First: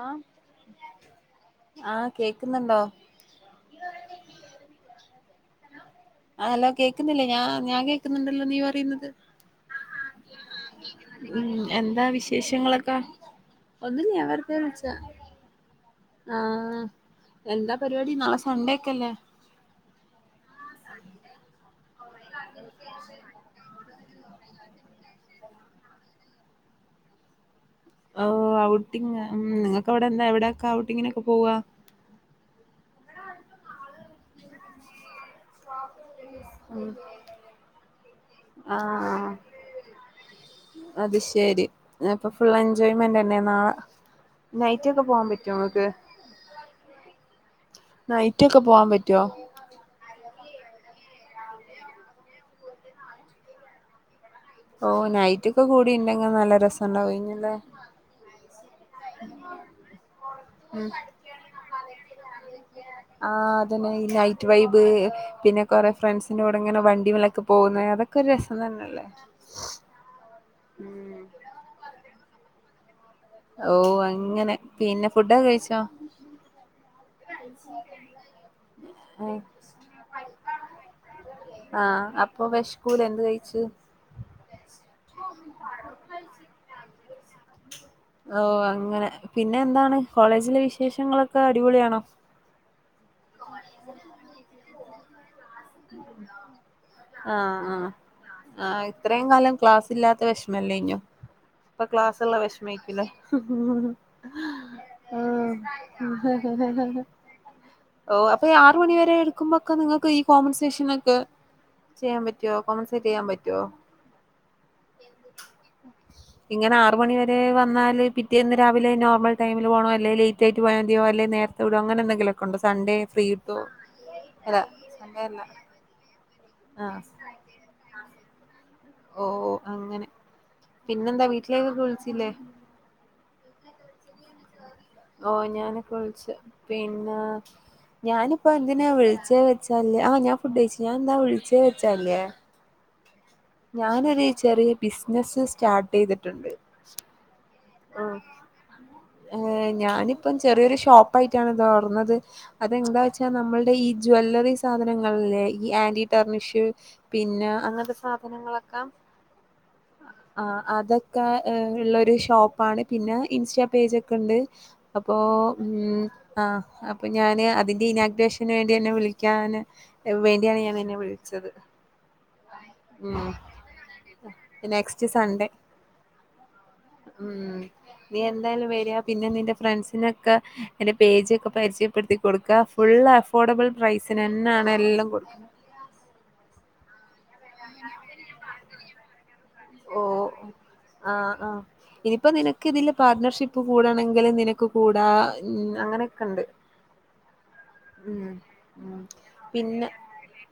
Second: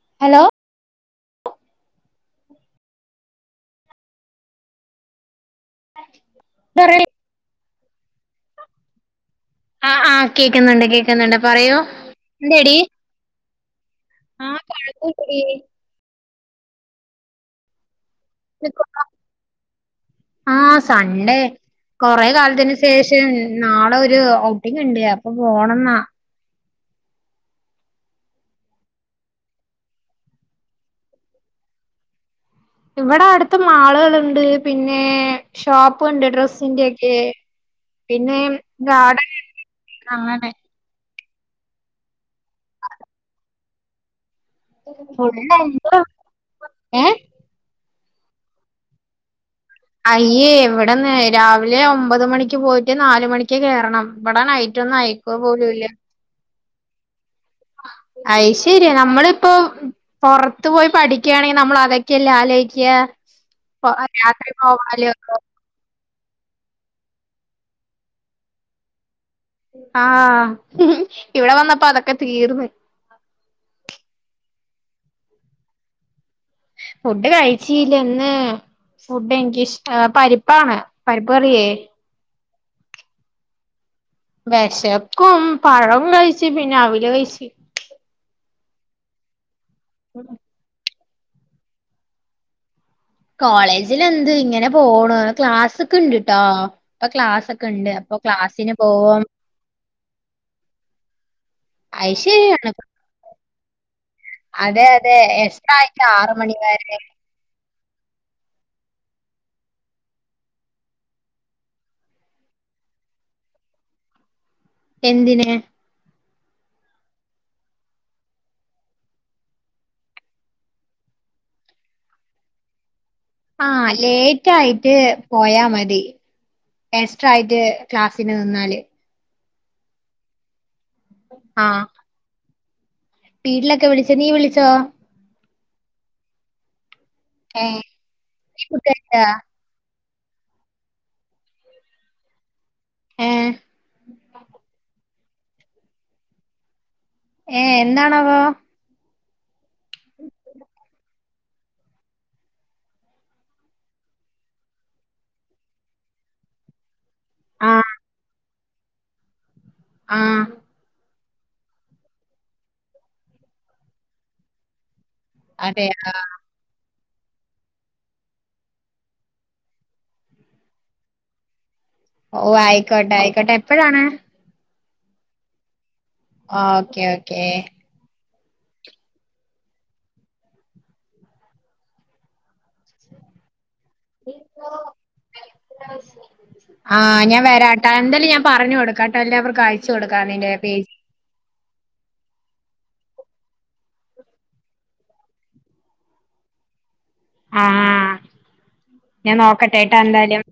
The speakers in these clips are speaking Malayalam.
ആഹ് ഹലോ ആഹ് കേക്കുന്ന്ണ്ടോ? ആഹ് ഹലോ പറയ് കേക്കുന്നില്ലേ. ഞാ ഞാൻ കേക്കുന്നുണ്ടല്ലോ നീ പറിനത്. ആഹ് ആഹ് കേക്കുന്നുണ്ട് ആ കേക്കുന്നുണ്ട് ഉം പറയൂ എന്താ എന്തെടി വിശേഷങ്ങളൊക്കെ? ഒന്നുല്ല്യ ഞാൻ വെർതെ ആഹ് വിളിച്ചാ കൊഴപ്പല്ലെടി ആ എന്താ പരിപാടി നളെ സ് ആ സൺണ്ടേ കൊറെ കാലത്തിന് ശേഷം നാളെ ഒരു ഔട്ടിങ്ണ്ട് അപ്പൊ പോണന്നാ ഓ ഔട്ടിങ് ഉം നിങ്ങക്ക് അവിടെ എന്താ എവിടൊക്കാ ഔട്ടിങ്ങിനൊക്കെ പോവ ഇവിടെ അടുത്ത് മാളുകള്ണ്ട് പിന്നെ ഷോപ്പ്ണ്ട് ഉം ഡ്രസ്സിന്റൊക്കെ പിന്നെ ആഹ് ഗാഡന്ണ്ട് കാഡൻ അത് ശെരി അപ്പൊ ഫുൾ എൻജോയ്മെന്റെന്നെ നാളെ നൈറ്റ് ഒക്കെ പോവാൻ പറ്റോ ഇങ്ങക്ക് [unintelligible] ഏ നൈറ്റൊക്കെ പോവാ പറ്റോ? അയ്യെ ഇവടെന്ന് രാവിലെ ഒമ്പത് മണിക്ക് പോയിട്ട് നാല മണിക്ക് കേറണം ഇവടെ നൈ ഓ നൈറ്റൊക്കെ കൂടി ഉണ്ടെങ്കി നല്ല രസണ്ടാവേന്നുലെ ഐശെര്യാണ് നമ്മളിപ്പോ പൊർത്ത് ഉം പോയി പഠിക്യാണെങ്കി നമ്മള് അതൊക്കെല്ലേ ആലോയ്ക്യാ ആഹ് അതന്നെ ഈ നൈറ്റ് രാത്രി വൈബ് പോവാ [unintelligible] പിന്നെ കൊറെ ഫ്രണ്ട്സിന്റെ കൂടങ്ങനെ വണ്ടിമലൊക്കെ പോകുന്നെ അതൊക്കെ ഒരു രസം തന്നെല്ലേ ആഹ് ഇവിടെ വന്നപ്പോ അതൊക്കെ തീർന്ന് ഓ അങ്ങനെ പിന്നെ ഫുഡൊക്കെ കഴിച്ചോ? ഫുഡ് കഴിച്ചില്ല ഇന്ന് ഫുഡ് എനിക്കിഷ്ട പരിപ്പാണ് പരിപ്പ് കറിയേ ആഹ് അ പ്പോ വെഷ്കൂലെ എന്ത് കഴിച്ച് വെശക്കും പഴം കഴിച്ച് പിന്നെ അവില് കഴിച്ച്. ഓ അങ്ങനെ പിന്നെ എന്താണ് കോളേജിലെ വിശേഷങ്ങളൊക്കെ അടിപൊളിയാണോ കോളേജിലെന്ത് ഇങ്ങനെ പോണു ക്ലാസ് ക്കെണ്ട്ട്ടോ ആഹ് ആഹ് ക്ലാസ്സൊക്കെണ്ട് അപ്പൊ ക്ലാസ്സിന് പോവും. മെല്ലയ്ഞ്ഞോ ഇപ്പൊ അയ് ക്ലാസ്സ്ള്ള ശരിയാണ് വെഷമേക്കുലെ അതെ അതെ എസ്ട്രാ ആയിട്ട് ആറ് മണി വരെ ഓ അപ്പൊ ഈ ആറ് മണിവരെ എടുക്കുമ്പൊക്കെ നിങ്ങക്ക് ഈ കോമ്പൻസേഷനൊക്കെ ചെയ്യാൻ പറ്റോ [unintelligible] ചെയ്യാ പറ്റോ? എന്തിന് ഇങ്ങനെ ആറ് മണിവരെ വന്നാല് പിറ്റേന്ന് രാവിലെ നോർമൽടൈമില് പോണോ അല്ലേല് ലേറ്റായിട്ട് പോയാതിയോ അല്ലെ നേര് വിടൂ അങ്ങനെന്തെങ്കിലൊക്കെണ്ടോ സൺഡേ ഫ്രീ കിട്ടോ ആ അല്ല ലേറ്റായിട്ട് സൺഡേ അല്ല പോയാ മതി ആഹ് എസ്ട്രാ യിട്ട് ക്ലാസ്സിന് നിന്നാല് ഓ അങ്ങനെ പിന്നെന്താ വീട്ടിലേക്കൊക്കെ ആഹ് വിളിച്ചില്ലേ? വീട്ടിലൊക്കെ വിളിച്ച് നീ വിളിച്ചോ? ഓ ഞാനിപ്പോ വിൾച്ചു പിന്നെ ഏഹ് ഞാനിപ്പോ നീ ഫുഡ് എന്തിനാ കഴിച്ചാ വിൾച്ചെ ആ ഞാൻ ഫുഡഴിച്ച് ഞാൻ എന്താ വിൾച്ചേ വെച്ചാല്യേ ഏ ഞാനൊരു ചെറിയ ബിസിനസ്സ് സ്റ്റാർട്ടെയ്തിട്ടുണ്ട്. ഏ എന്താണാവോ ഏ ഞാനിപ്പം ചെറിയൊരു ഷോപ്പയിട്ടാണ് തൊർന്നത്. അതെന്താച്ചാല് നമ്മൾടെ ഈ ജ്വല്ലറി സാധനങ്ങൾല്യെ ഈ ആന്റി ടെർണിഷ് പിന്നെ ആഹ് അങ്ങൻത്തെ സാധനങ്ങളൊക്കെ ആ ആഹ് അത ക്കള്ള ഒരു ഷോപ്പാണ് പിന്നെ ഇൻസ്റ്റാ പേജൊക്കണ്ട് അപ്പോ അതെ ഉം ആഹ് ആ അപ്പൊ ഞാന് അതിന്റെ ഇനാഗ്രേഷന് വേണ്ടി അന്നെ വിളിക്യാന് വേണ്ടിയാണ് ഞാൻ നിന്നെ വിളിച്ചത് ഓ ആയിക്കോട്ടെ ഉം ആയിക്കോട്ടെ എപ്പഴാണ് നെക്സ്റ്റ് സൺഡേ ആഹ് ഓക്കെ ഓക്കേ. ഉം നീ എന്തായാലും വരാ പിന്നെ നിന്റെ ഫ്രണ്ട്സിനൊക്കെ എന്റെ പേജ് ഒക്കെ പരിചയപ്പെട്ത്തി കൊട്ക്ക. ഫുള്ളഫോർഡബ്ൾ പ്രൈസ്നെന്നാണെല്ലോം കൊട് ആഹ് ഞാ വരാട്ടാ. എന്താലും ഞാ പറഞ്ഞൊട്ക്കാട്ടോ എല്ലാവർക്കും അയ- ഓഹ്, ആഹ്, ആഹ്. ഇനിപ്പൊ നിനക്കിതില് പാർട്ണർഷിപ്പ് കൂടണെങ്കില് നിനക്ക് കൂടാ അങ്ങനെക്കെണ്ട്. [inaudible] ആഹ്. ഞാം നോക്കട്ടെട്ടോ എന്തായാലും.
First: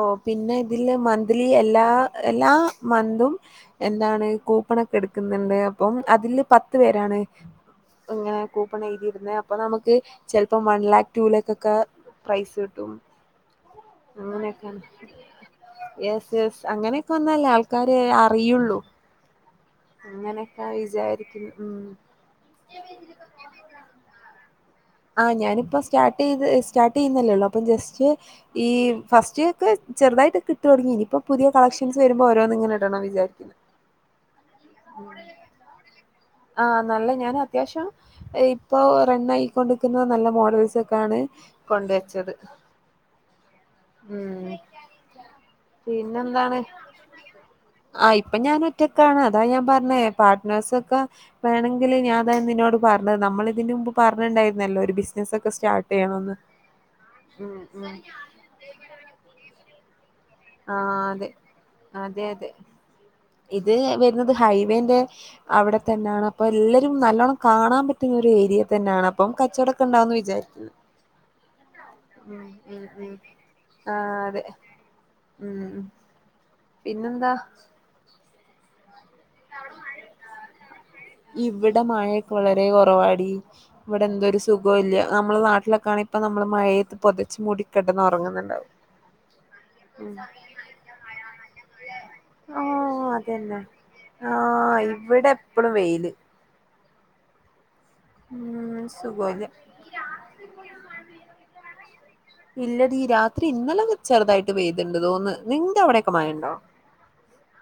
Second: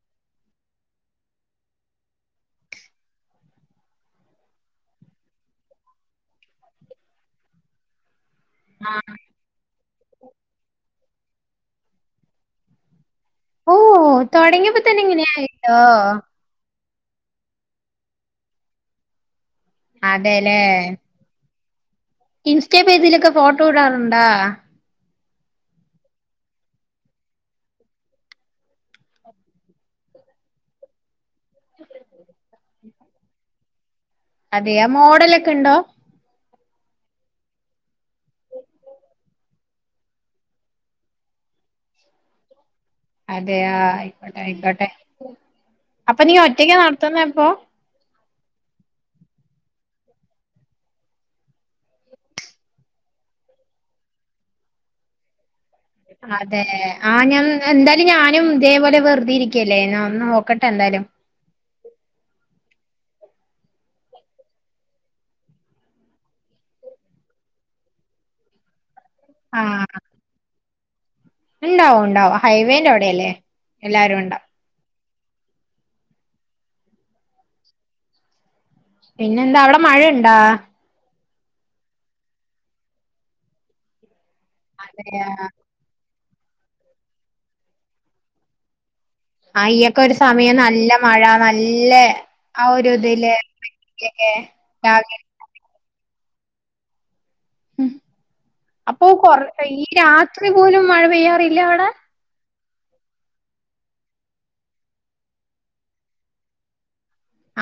ഓഹ് പിന്നെ ഇതില് മന്ത്ലി എല്ലാ എല്ലാ മന്തും. എന്താണ് കൂപ്പണൊക്കെ എട്ക്ക്ന്ന്ണ്ട് അപ്പം അതില് പത്ത് പേരാണ്. അങ്ങനെ ആഹ് കൂപ്പണെഴുതിടുന്നെയാ? അപ്പൊ നമുക്ക് ചെല്പ്പോ വൺ ലാക്ക്, ടു ലാക്കൊക്കെ പ്രൈസ് കിട്ടും. ഓഹ് തൊടങ്ങ്യപ്പൊത്ത്ന് ഇങ്ങനെയായല്ലോ. സ് അങ്ങനെക്കൊന്നല്ലെ ആൾക്കാര് അറിയൊള്ളു. അങ്ങനെക്ക വിചാരിക്കുന്നു. മ്മ്. ഇൻസ്റ്റെ പേജിലൊക്കെ ഫോട്ടോ ഇടാറുണ്ടാ? ആഹ് ഞാനിപ്പൊ സ്റ്റാർട്ടെയ്ത് സ്റ്റാർട്ടെയ്യുന്നല്ലേള്ളൂ അപ്പൊ ജസ്റ്റ്‌. ഈ ഫസ്റ്റ് ഒക്കെ ചെറ്തായിട്ട് കിട്ടലൊടങ്ങി. ഇനിപ്പൊ പുതിയ കളക്ഷൻസ് വരുമ്പോരോന്ന്ങ്ങനെ ഇടണം വിചാരിക്ക്ന്ന്. [inaudible] അതെ. മോഡലെക്കെണ്ടോ? ആഹ് നല്ലേ ഞാന് അത്യാവശ്യം ഇപ്പൊ റെണ്ണായി കൊടുക്കുന്നഹ് നല്ല മോഡൽസൊക്കാണ് കൊണ്ട് വെച്ചത്. അതെ ആഹ് അയിക്കോട്ടെ ഉം അയിക്കോട്ടെ. അപ്പൊ നീ പിന്നെന്താണ് ഒറ്റയ്ക്കാ നടത്തുന്നെ പ്പോ? ആഹ് ഇപ്പ ഞാനൊറ്റക്കാണ് അതാ ഞാം പറഞ്ഞേ പാർട്ട്‌നേർസൊക്കെ. വേണങ്കില് ഞാം ദാ നിന്നോട് പറഞ്ഞേ നമ്മളിതിന്റുമ്പ് പറഞ്ഞ്ൺണ്ടേര്ന്നല്ലോ ഒരു ബിസ്നസൊക്കെ സ്റ്റാർ അതെ ആഹ് ഞാൻ ഉം എന്തായാലും ഞാനും ഇതേപോലെ വെർതെ ഇരിക്കല്ലേ ന്ന ഒന്ന്നോ ആഹ് അതെ അതെ അതെ ഇത് വെരുന്നത് ഹൈവേന്റെ അവടെ തന്നാണപ്പൊ എല്ലരും നല്ലോണം കാണാൻ പറ്റുന്ന ഒരു ഏരിയ തന്നാണ. പ്പം കച്ചവടൊക്കെണ്ടാവുംന്ന് വിചാരിക്ക്ണ്. ഇണ്ടാവും ഇണ്ടാവും ഹൈവേന്റവഡെല്ലേ ആഹ് എല്ലാരുണ്ടാവും. അതെ ഉം പിന്നെന്താ? പിന്നെന്താ അവടെ മഴെണ്ടാ? ഇവ്ടെ മഴെക്കെ വളരെകൊറവാടി ഇവടെന്തൊരു സുഖല്ല്യ. അതെയ നമ്മളെ നാട്ടിലൊക്കാണെ ഇപ്പൊ നമ്മള് മഴേത്ത് പൊതച്ച്മൂടി കെടന്നൊറങ്ങ്ന്ന്ണ്ടാവും. അയ്യൊക്കെ ഒര് സമയം നല്ല മഴ നല്ലെ ആ ഒരുതില് എന്നാ ഓഹ് ഇവ്ടെപ്പളും വെയില്. ഉം ഉം അപ്പൊ കൊറ സുഖല്ല ഈ രാത്രി പോലും മഴ പെയ്യാറില്ലെ അവടെ? ഇല്ലെഡീ. രാത്രി ഇന്നലൊന്ന് ചെറ്തായിട്ട് പെയ്ത്ണ്ട് തോന്ന്. നിന്റവടെക്കെ മഴണ്ടോ?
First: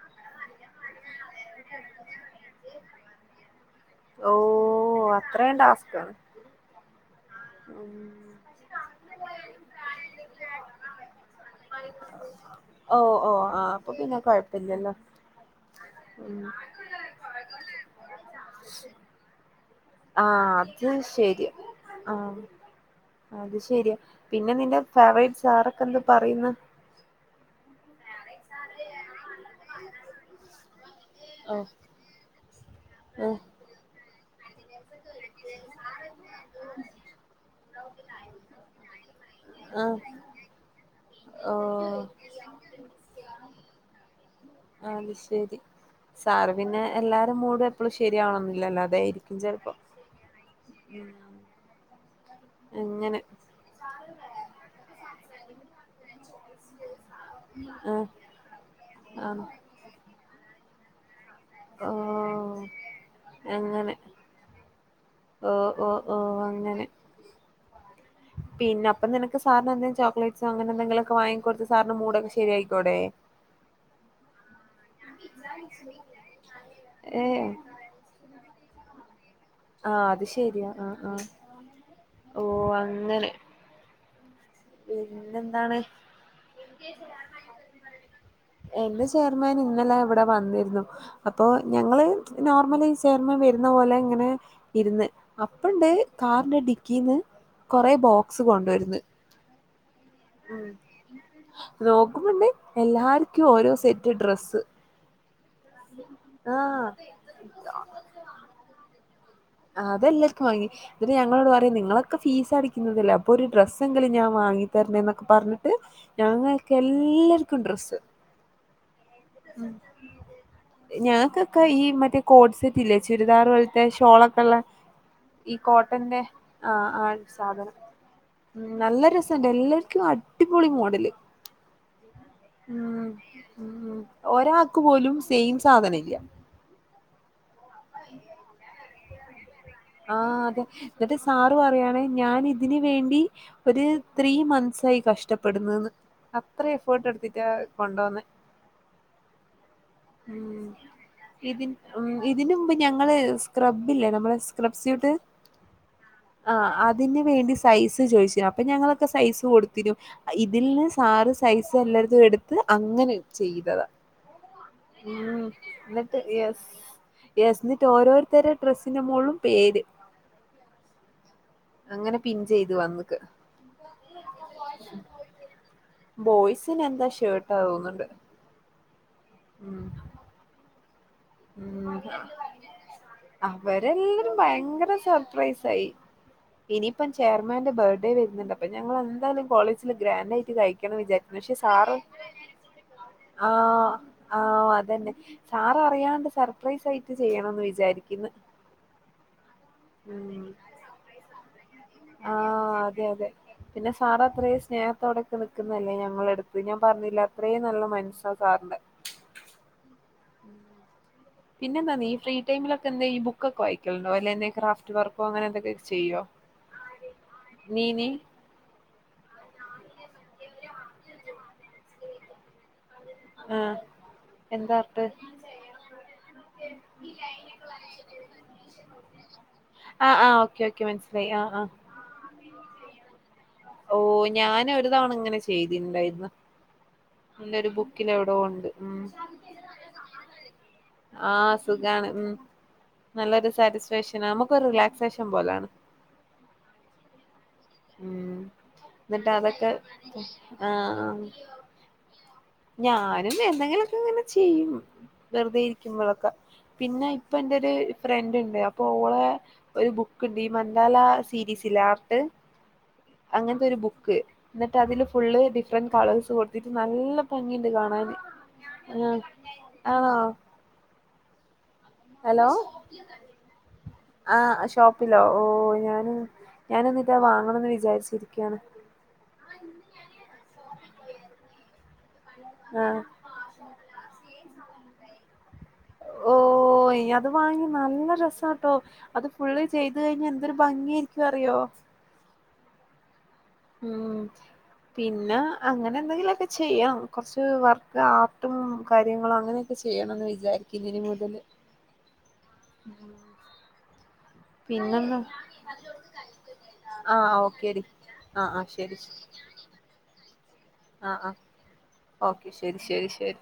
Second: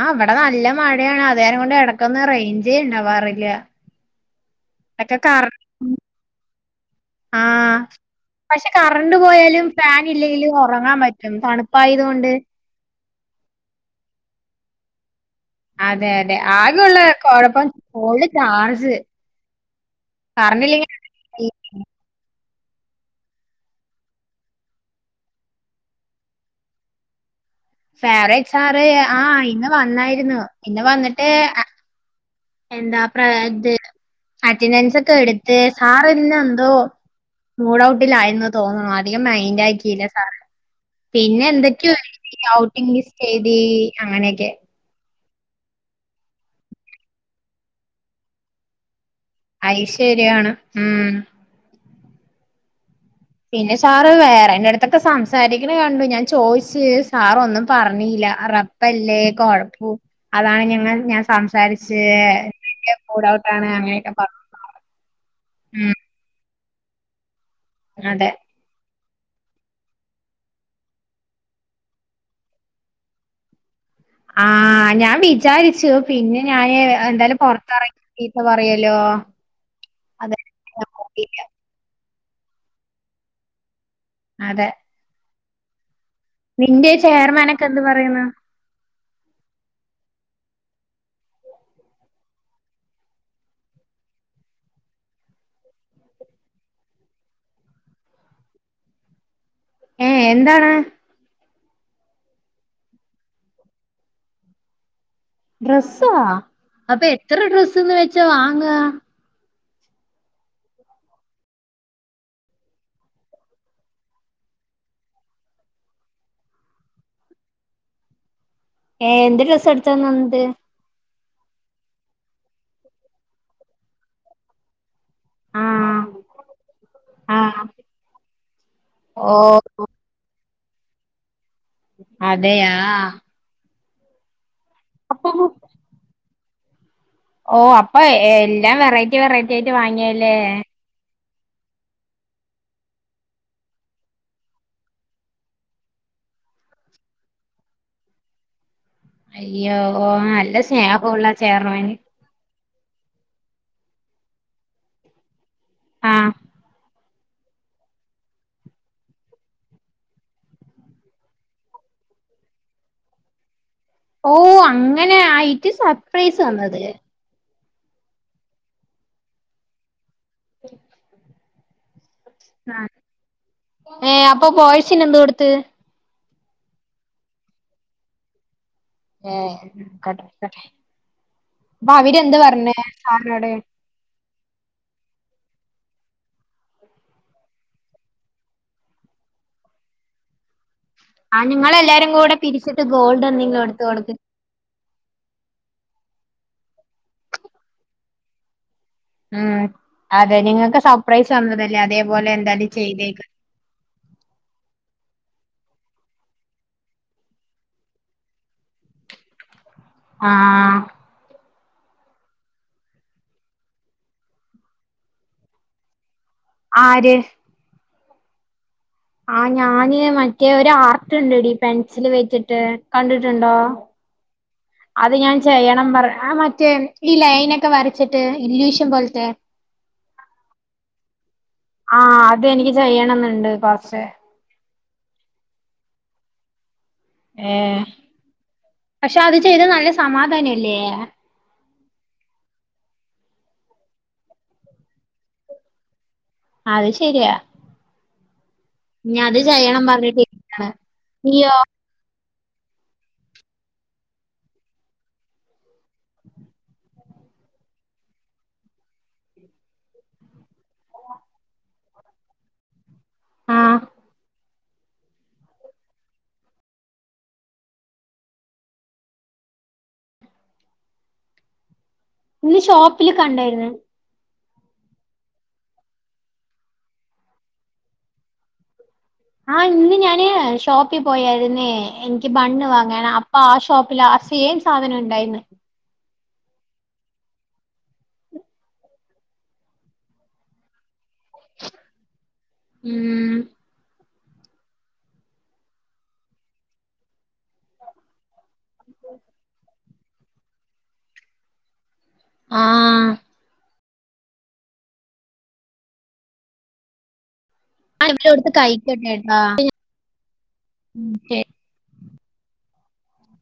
ആഹ് ഇവടെ നല്ല മഴെണതേരം കൊണ്ട് എടക്കൊന്ന് റെയിഞ്ചേ ഇണ്ടാവാറില്ല. ഓഹ് അത്രേം ടാസ്ക്കാണ്. ആഹ് പക്ഷെ കറന്റ് പോയാലും ഫാനില്ലെങ്കിലും ഒറങ്ങാൻ പറ്റും തണുപ്പായതോണ്ട്. ഓഹ് ഓഹ് ആഹ് അപ്പൊ പിന്നെ കൊഴപ്പില്ലല്ലോ. അതെ ഉം അതെ ആകെയൊള്ള കൊഴപ്പം ഫോൺല് ചാർജ്. ആഹ് കറണ്ട് അത് ഇല്ലെങ്കിൽ ശര്യാ. ആഹ് അത് ശര്യാ. പിന്നെ നിന്റെ ഫേവറേറ്റ് സാറൊക്കെ എന്ത് പറയുന്ന്? ഫേവറേറ്റ്സാറ് ആഹ് ഇന്ന് വന്നായിരുന്നു. പിന്നെ വന്ന്ട്ട് ഓ അ - എന്താ പ്രെ ആ ത് അറ്റന്റൻസൊക്കെ എട്ത്ത് സാറ്ന്നെന്തോ മൂഡൗട്ടിലായിരുന്നു തോന്ന്ണു. ധികം ആ മൈന്റാക്കില്ല സാറ്. പിന്നെ ഓ എന്തൊക്കെയൊ ആയി. ഔട്ടിംഗ് ലിസ്റ്റ് എഴുതി അങ്ങനെയൊക്കെ. ആഹ് വിഷ് ചെയ്ത്. സാറ് പിന്നെ എല്ലാരെ മൂട് എപ്പഴും ശരിയാവണന്നില്ലല്ലോ അതായിരിക്കും ചെലപ്പോ അത് ശരിയാണ് ഉം അങ്ങനെ. പിന്നെ സാറ് വേറെന്റെടുത്തൊക്കെ സംസാരിക്കണ കണ്ടു ഞാൻ ചോയിച്ചു സാറൊന്നും പറഞ്ഞില്ല ആ റപ്പല്ലേ ആണ് കുഴപ്പും അതാണ് ഞങ്ങൾ ഞ ഓ സംസാരിച്ച് മൂഡ് ഔട്ട് ആണ് അങ്ങനെ അങ്ങനെയൊക്കെ പറഞ്ഞു ഓ ഓ ഉം ഓ ആ അങ്ങനെ. അതെ. പിന്നെ അപ്പം നിനക്ക് സാറിന് എന്തെങ്കിലും ചോക്ലേറ്റ്സോ, അങ്ങനെ എന്തെങ്കിലൊക്കെ വാങ്ങികൊടുത്ത് സാറിന്റെ മൂടൊക്കെ ശരിയാക്കിക്കൂടേ? ആഹ് ഞാൻ വിചാരിച്ചു പിന്നെ ഞാന് ഏ എന്തായാലും പുറത്തിറങ്ങി ചീത്ത പറയലോ ആഹ് അത് ശരിയാ ആഹ് ആഹ് ഓ അങ്ങനെ അതെ പിന്നെ എന്താണ് നിന്റെ ചെയർമാനൊക്കെ എന്ത് പറയുന്നു എന്റെ ചെയർമാൻ ഇന്നെലെ ഇവിടെ വന്നിരുന്നു. അപ്പോ ഞങ്ങള് നോർമലി ചെയർമ്മാൻ വരുന്ന പോലെ ഇങ്ങനെ. ഇരുന്ന്. അപ്പണ്ട് കാറിന്റെ ഡിക്കിന്ന് കൊറെ ബോക്സ് കൊണ്ടുവരുന്ന്. ഏ എന്താണ് നോക്കുമ്പോണ്ട് എല്ലാർക്കും ഓരോ സെറ്റ് ഡ്രസ്സ് ഡ്രസ്സാ ആഹ് അപ്പൊ എത്ര ഡ്രസ്സ്ന്ന് വെച്ചാ വാങ്ങ അതെല്ലക്കോയി എന്നിട്ട് ഞങ്ങളോട് പറയും നിങ്ങളൊക്കെ ഫീസ് അടിക്കുന്നതല്ലേ അപ്പൊ ഒരു ഡ്രസ്സ് എങ്കിലും ഞാൻ വാങ്ങി തരണ്ടേ ന്നൊക്കെ പറഞ്ഞിട്ട് ഞങ്ങൾക്ക് എല്ലാർക്കും ഡ്രസ്സ് ഏ എന്തര് ഡ്രസ്സാ എടുത്ത് കൊണ്ട് തന്നത് ഞങ്ങൾക്കൊക്കെ ഈ മറ്റേ കോഡ് സെറ്റ് ഇല്ലേ ചുരിദാർ പോലത്തെ ഷോളൊക്കെ ഉള്ള ഈ ആഹ് കോട്ടന്റെ ആ ആ ആഹ് സാധനം ഉം നല്ല ഓ രസണ്ട് എല്ലാർക്കും അടി അടിപൊളി മോഡല് അതെ ഉം ഉം ഒരാൾക്ക് പോലും അപ്പൊ സെയിം സാധനമില്ല. ഓ അപ്പൊ എല്ലാം വെറൈറ്റി വെറൈറ്റി ആയിട്ട് ആ വാങ്ങിയല്ലേ അതെ എന്നിട്ട് സാറ് പറയാണ് ഞാൻ ഇതിന് വേണ്ടി ഒരു ത്രീ മന്ത്സ് ആയി കഷ്ടപ്പെടുന്ന്ന്ന് അത്ര എഫേർട്ട് എടുത്തിട്ടാ കൊണ്ടോന്നേ അയ്യോ ഓ നല്ല ഉം സ്നേഹമുള്ള ഇതി ചെയർമാന്. ഉം ഇതിന് മുമ്പ് ഞങ്ങള് സ്ക്രബ്ബില്ലേ നമ്മെ സ്ക്രബ്സ്യൂട്ട് ആഹ് ആ തിന് വേണ്ടി സൈസ് ചോദിച്ചു. അപ്പം ഞങ്ങളൊക്കെ സൈസ് കൊടുത്തിനു. ഇതിൽ നിന്ന് സാറ് സൈസ് എല്ലാടത്തും എടുത്ത് അങ്ങനെ ചെയ്തതാ. ഓ അങ്ങനെ ഉം ആയിട്ട് എന്നിട്ട് സർപ്രൈസ് യെസ് തന്നത് [unintelligible] എന്നിട്ട് ഓരോരുത്തരും ഡ്രസ്സിന്റെ മുകളിലും പേര്. ഉ [inaudible] അങ്ങനെ പിൻ ചെയ്ത് ആ വന്നക്ക് ഏ അപ്പൊ ബോയിസിന് എന്ത് കൊടുത്ത് ബോയ്സിന് എന്താ ഷേർട്ടാ തോന്ന്ണ്ട് ഏ കട്ടെട്ടെ ഉം അപ്പൊ അവര് എന്ത്പറഞ്ഞേ സാറിനോട് ത് എല്ലരും ഭയങ്കര സർപ്രൈസ് ആയി. ഇനിയിപ്പം ചെയർമാന്റെ ബർത്ത്ഡേ വരുന്നുണ്ട്. അപ്പൊ ഞങ്ങൾ എന്തായാലും കോളേജിൽ ഗ്രാൻഡായിട്ട് കഴി ക്കണമെന്നാ വിചാരിക്ക്‌ണ് ആഹ് പക്ഷെ സാറും നിങ്ങളെല്ലാരും കൂടെ പിരിച്ചിട്ട് ഗോൾഡ് എന്തെങ്കിലും എടുത്ത് ആഹ് കൊടുക്ക് ആഹ് അതന്നെ. സാററിയാണ്ട് സർപ്രൈസ് ആയിട്ട് ചെയ്യണംന്ന് വിചാരിക്ക്ന്ന് ഉം അതെ നിങ്ങക്ക് സപ്രൈസ് തന്നതല്ലേ, അതേപോലെ എന്തായാലും ആഹ് അതെ ചെയ്തേക്ക് അതെ പിന്നെ സാർ അത്രേം സ്നേഹത്തോടെക്കെ നിക്കുന്നതല്ലേ ഞങ്ങളെട്ത്ത്. ഞാൻ പർഞ്ഞില്ലത്രേം നല്ല മൻസ്സാ സാർന്റെ ആഹ് പിന്നെന്താ നീ ഫീടൈമിലൊക്കെ എന്താ ഈ ബുക്കൊക്കെ വായിക്കലുണ്ടോ അല്ലെ എന്തേ ക്രാഫ്റ്റ് വർക്കോ അങ്ങനെന്തൊക്കൊക്കെ ചെയ്യോ ആര്? നീയിനി ആഹ് ഞാന് മറ്റേ ഒരാർട്ട്ണ്ട്ടി പെൻസില് വെച്ചിട്ട് കണ്ടിട്ടുണ്ടോ? ആഹ് എന്താ ർ അത് ഞാൻ ചെയ്യണം പറ ആ മറ്റേ ഈ ലൈനൊക്കെ വരച്ചിട്ട് ഇല്യൂഷൻ പോലത്തെ ആ ആഹ് ഓക്കെ ഓക്കെ മൻസ്സിലായി ആ ആഹ് ആഹ് അതെനിക്ക് ചെയ്യണംന്നുണ്ട് പക്ഷേ ഞാനൊരു തവണ ഇങ്ങനെ ചെയ്തിണ്ടയിര്ന്ന് ൻ്റൊരു ഏഹ് ബുക്കിലെവ്ടോണ്ട് ഉം പക്ഷെ അത് ചെയ്ത നല്ല സമാധാനല്ലേ ആഹ് സുഖാണ് ഉം നല്ലൊരു സാറ്റിസ്ഫാക്ഷനാ നമുക്കൊരു റിലാക്സേഷൻ പോലാണ് അഅ് ശരിയാ ഉം ഇനി അത് ന്നിട്ടതൊക്കെ ചെയ്യണം പറഞ്ഞിട്ട് ഇരിക്കാണ് ആഹ് ആഹ് നീയോ ഞാനും എന്തെങ്കിലൊക്കെങ്ങനെ ചെയ്യും. വെറുതെ ഇരിക്കുമ്പൊഴൊക്കെ. പിന്നെ ഇപ്പൊ എന്റൊര് ഫ്രണ്ട്ണ്ട്. അപ്പോളെ ഒരു ബുക്ക്ണ്ട് ഈമന്ദാല സീരീസില്ലെ ആർട്ട് അങ്ങൻത്തൊരു ആഹ് ബുക്ക്. ന്നട്ടതില് ഫുള്ള് ഡിഫ്റന്റ് കളേഴ്സ് കൊട്ത്തി നല്ല ഭംഗിയുണ്ട് കാണാന് ആഹ് ആണോ ഹലോ ഇന്ന് ഷോപ്പില് കണ്ടായിരുന്നു ആഹ് അ ഷോപ്പിലോ. ഓ ഞാനും ഞാനിന്നിറ്റാ വാങ്ങണംന്ന് വിചാരിച്ചിരിക്യാണ് ആഹ് ഇന്ന് ഞാന് ഷോപ്പി പോയായിര്ന്നേ, എനിക്ക് ബണ്ണ് ആഹ് വാങ്ങാന് അപ് ആഹ് ആ ഷോപ്പിലാ ആ സെയിം സാധനം ഉണ്ടായിന്ന് ഓയ് അത് വാങ്ങി നല്ല രസാട്ടോ അത് ഫുള്ള് ചെയ്ത് കഴിഞ്ഞ എന്തൊരു ഭംഗിയായിരിക്കും അറിയോ ഉം ഉം പിന്നെ, അങ്ങനെന്തെങ്കിലൊക്കെ ചെയ്യാം. കൊർച്ച് വർക്ക് ആ ട്ടും കാര്യങ്ങളും അങ്ങനെയൊക്കെ ചെയ്യണംന്ന് വിചാരിക്കും ഇനി മുതല് ആഹ് പിന്നന്ന ആഹ് ഓക്കേ ഡി ആ ഇവിടെടുത്ത് കഴിക്കട്ടെ ട്ടോ പിന്ന ആ അഹ് ഓക്കെ ശരി ശരി ശരി